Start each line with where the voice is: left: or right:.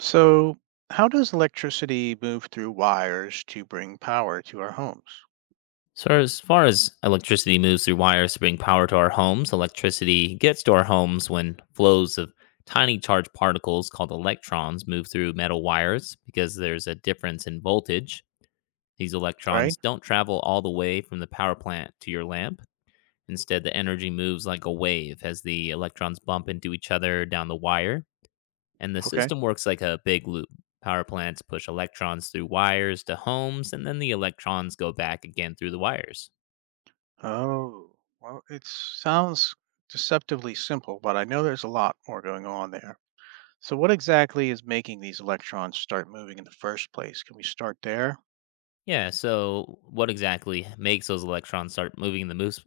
right: So, how does electricity move through wires to bring power to our homes?
left: So, as far as electricity moves through wires to bring power to our homes, electricity gets to our homes when flows of tiny charged particles called electrons move through metal wires because there's a difference in voltage. These electrons
right: Right?
left: don't travel all the way from the power plant to your lamp. Instead, the energy moves like a wave as the electrons bump into each other down the wire, and the
right: Okay.
left: system works like a big loop. Power plants push electrons through wires to homes, and then the electrons go back again through the wires.
right: Oh, well, it sounds deceptively simple, but I know there's a lot more going on there. So, what exactly is making these electrons start moving in the first place? Can we start there?
left: Yeah, so what exactly makes those electrons start moving in the moose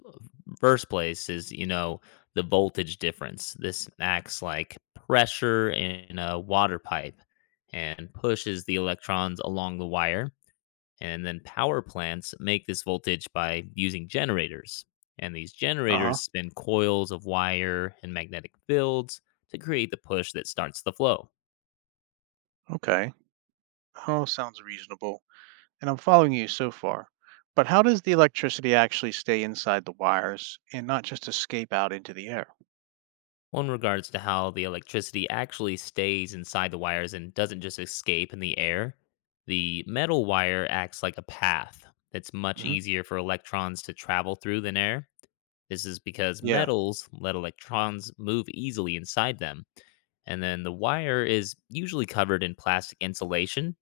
left: first place is, the voltage difference. This acts like pressure in a water pipe and pushes the electrons along the wire. And then power plants make this voltage by using generators. And these
right: Uh huh.
left: generators spin coils of wire and magnetic fields to create the push that starts the flow.
right: Okay. Oh, sounds reasonable. And I'm following you so far. But how does the electricity actually stay inside the wires and not just escape out into the air?
left: One regards to how the electricity actually stays inside the wires and doesn't just escape in the air. The metal wire acts like a path that's much
right: Hmm.
left: easier for electrons to travel through than air. This is because
right: Yeah.
left: metals let electrons move easily inside them. And then the wire is usually covered in plastic insulation.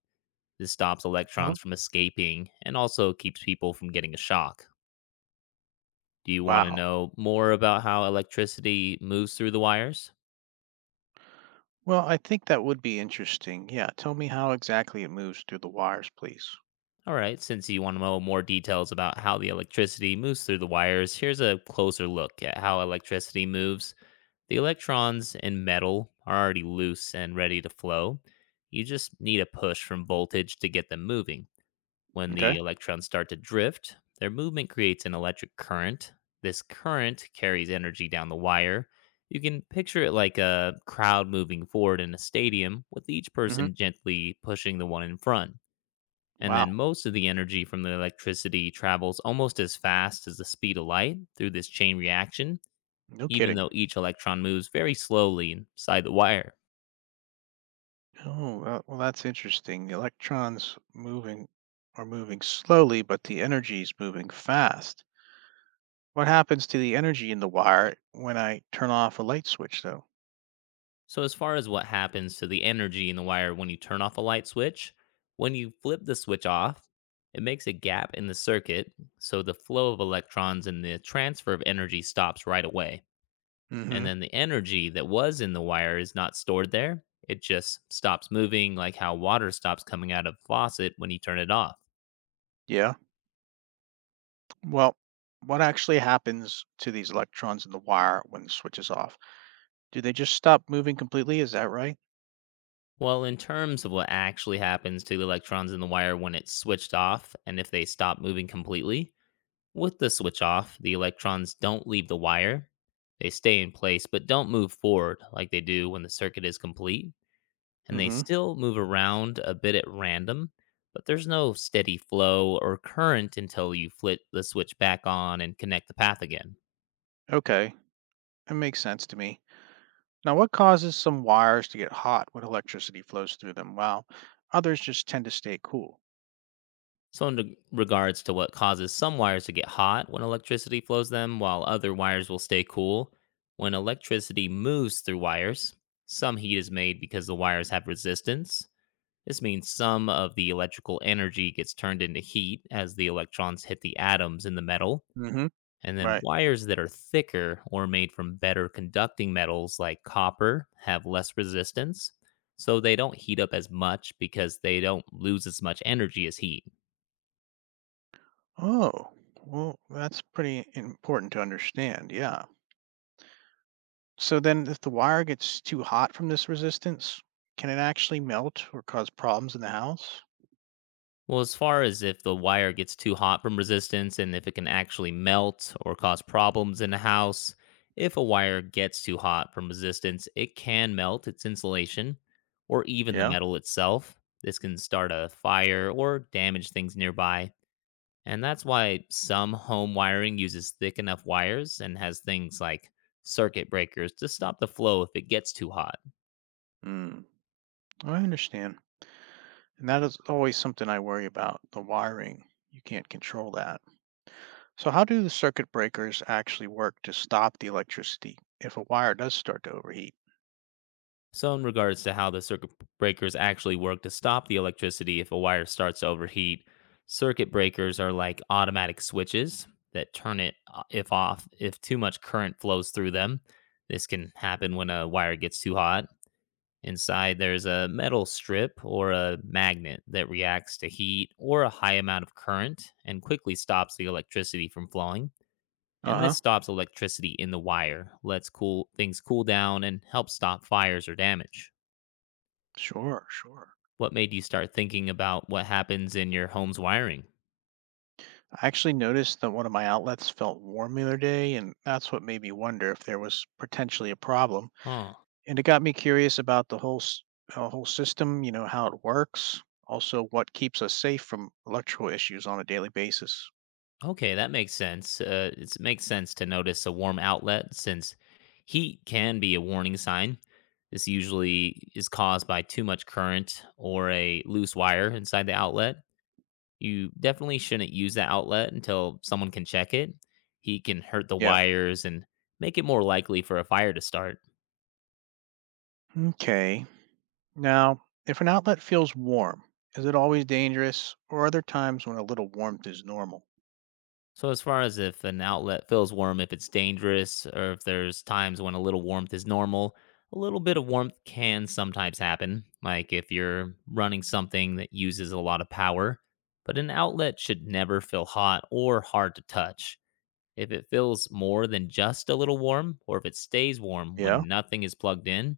left: This stops
right: uh
left: electrons from escaping and also keeps people from getting a shock. Do you want to
right: Wow.
left: know more about how electricity moves through the wires?
right: Well, I think that would be interesting. Yeah, tell me how exactly it moves through the wires, please.
left: All right, since you want to know more details about how the electricity moves through the wires, here's a closer look at how electricity moves. The electrons in metal are already loose and ready to flow. You just need a push from voltage to get them moving. When the
right: Okay.
left: electrons start to drift, their movement creates an electric current. This current carries energy down the wire. You can picture it like a crowd moving forward in a stadium, with each
right: Hmm.
left: person gently pushing the one in front. And then
right: Wow.
left: most of the energy from the electricity travels almost as fast as the speed of light through this chain reaction,
right: No
left: even
right: kidding.
left: though each electron moves very slowly inside the wire.
right: Oh, well, that's interesting. The electrons moving are moving slowly, but the energy is moving fast. What happens to the energy in the wire when I turn off a light switch, though?
left: So, as far as what happens to the energy in the wire when you turn off a light switch, when you flip the switch off, it makes a gap in the circuit, so the flow of electrons and the transfer of energy stops right away. And
right: Hmm.
left: then the energy that was in the wire is not stored there. It just stops moving, like how water stops coming out of a faucet when you turn it off.
right: Yeah. Well, what actually happens to these electrons in the wire when the switch is off? Do they just stop moving completely? Is that right?
left: Well, in terms of what actually happens to the electrons in the wire when it's switched off and if they stop moving completely, with the switch off, the electrons don't leave the wire. They stay in place but don't move forward like they do when the circuit is complete. And they
right: Hmm.
left: still move around a bit at random, but there's no steady flow or current until you flip the switch back on and connect the path again.
right: Okay. That makes sense to me. Now, what causes some wires to get hot when electricity flows through them, while others just tend to stay cool?
left: So, in regards to what causes some wires to get hot when electricity flows them, while other wires will stay cool, when electricity moves through wires, some heat is made because the wires have resistance. This means some of the electrical energy gets turned into heat as the electrons hit the atoms in the metal.
right: Hmm.
left: And then
right: Right.
left: wires that are thicker or made from better conducting metals like copper have less resistance, so they don't heat up as much because they don't lose as much energy as heat.
right: Oh, well, that's pretty important to understand. Yeah. So then, if the wire gets too hot from this resistance, can it actually melt or cause problems in the house?
left: Well, as far as if the wire gets too hot from resistance and if it can actually melt or cause problems in a house, if a wire gets too hot from resistance, it can melt its insulation or even the
right: Yeah.
left: metal itself. This can start a fire or damage things nearby. And that's why some home wiring uses thick enough wires and has things like circuit breakers to stop the flow if it gets too hot.
right: Mm. I understand. And that is always something I worry about the wiring. You can't control that. So, how do the circuit breakers actually work to stop the electricity if a wire does start to overheat?
left: So, in regards to how the circuit breakers actually work to stop the electricity if a wire starts to overheat, circuit breakers are like automatic switches that turn it if off if too much current flows through them. This can happen when a wire gets too hot. Inside, there's a metal strip or a magnet that reacts to heat or a high amount of current and quickly stops the electricity from flowing. And this
right: Uh-huh.
left: stops electricity in the wire, lets cool things cool down, and helps stop fires or damage.
right: Sure, sure.
left: What made you start thinking about what happens in your home's wiring?
right: I actually noticed that one of my outlets felt warm the other day, and that's what made me wonder if there was potentially a problem.
left: Huh.
right: And it got me curious about the whole whole system, how it works, also what keeps us safe from electrical issues on a daily basis.
left: Okay, that makes sense. It makes sense to notice a warm outlet since heat can be a warning sign. This usually is caused by too much current or a loose wire inside the outlet. You definitely shouldn't use that outlet until someone can check it. Heat can hurt the
right: Yeah.
left: wires and make it more likely for a fire to start.
right: Okay. Now, if an outlet feels warm, is it always dangerous, or are there times when a little warmth is normal?
left: So, as far as if an outlet feels warm, if it's dangerous, or if there's times when a little warmth is normal, a little bit of warmth can sometimes happen, like if you're running something that uses a lot of power. But an outlet should never feel hot or hard to touch. If it feels more than just a little warm, or if it stays warm
right: Yeah.
left: when nothing is plugged in,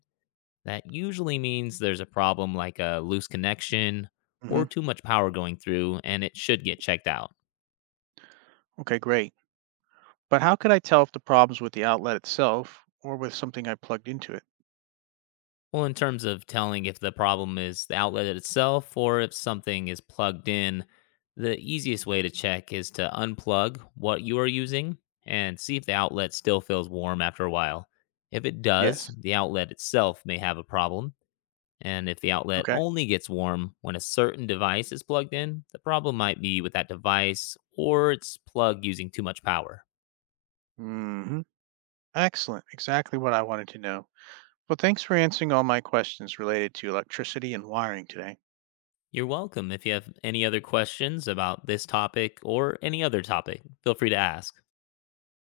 left: that usually means there's a problem like a loose connection or
right: Hmm.
left: too much power going through, and it should get checked out.
right: Okay, great. But how could I tell if the problem's with the outlet itself or with something I plugged into it?
left: Well, in terms of telling if the problem is the outlet itself or if something is plugged in, the easiest way to check is to unplug what you are using and see if the outlet still feels warm after a while. If it does,
right: Yes.
left: the outlet itself may have a problem. And if the outlet
right: Okay.
left: only gets warm when a certain device is plugged in, the problem might be with that device or its plug using too much power.
right: Hmm. Excellent. Exactly what I wanted to know. Well, thanks for answering all my questions related to electricity and wiring today.
left: You're welcome. If you have any other questions about this topic or any other topic, feel free to ask.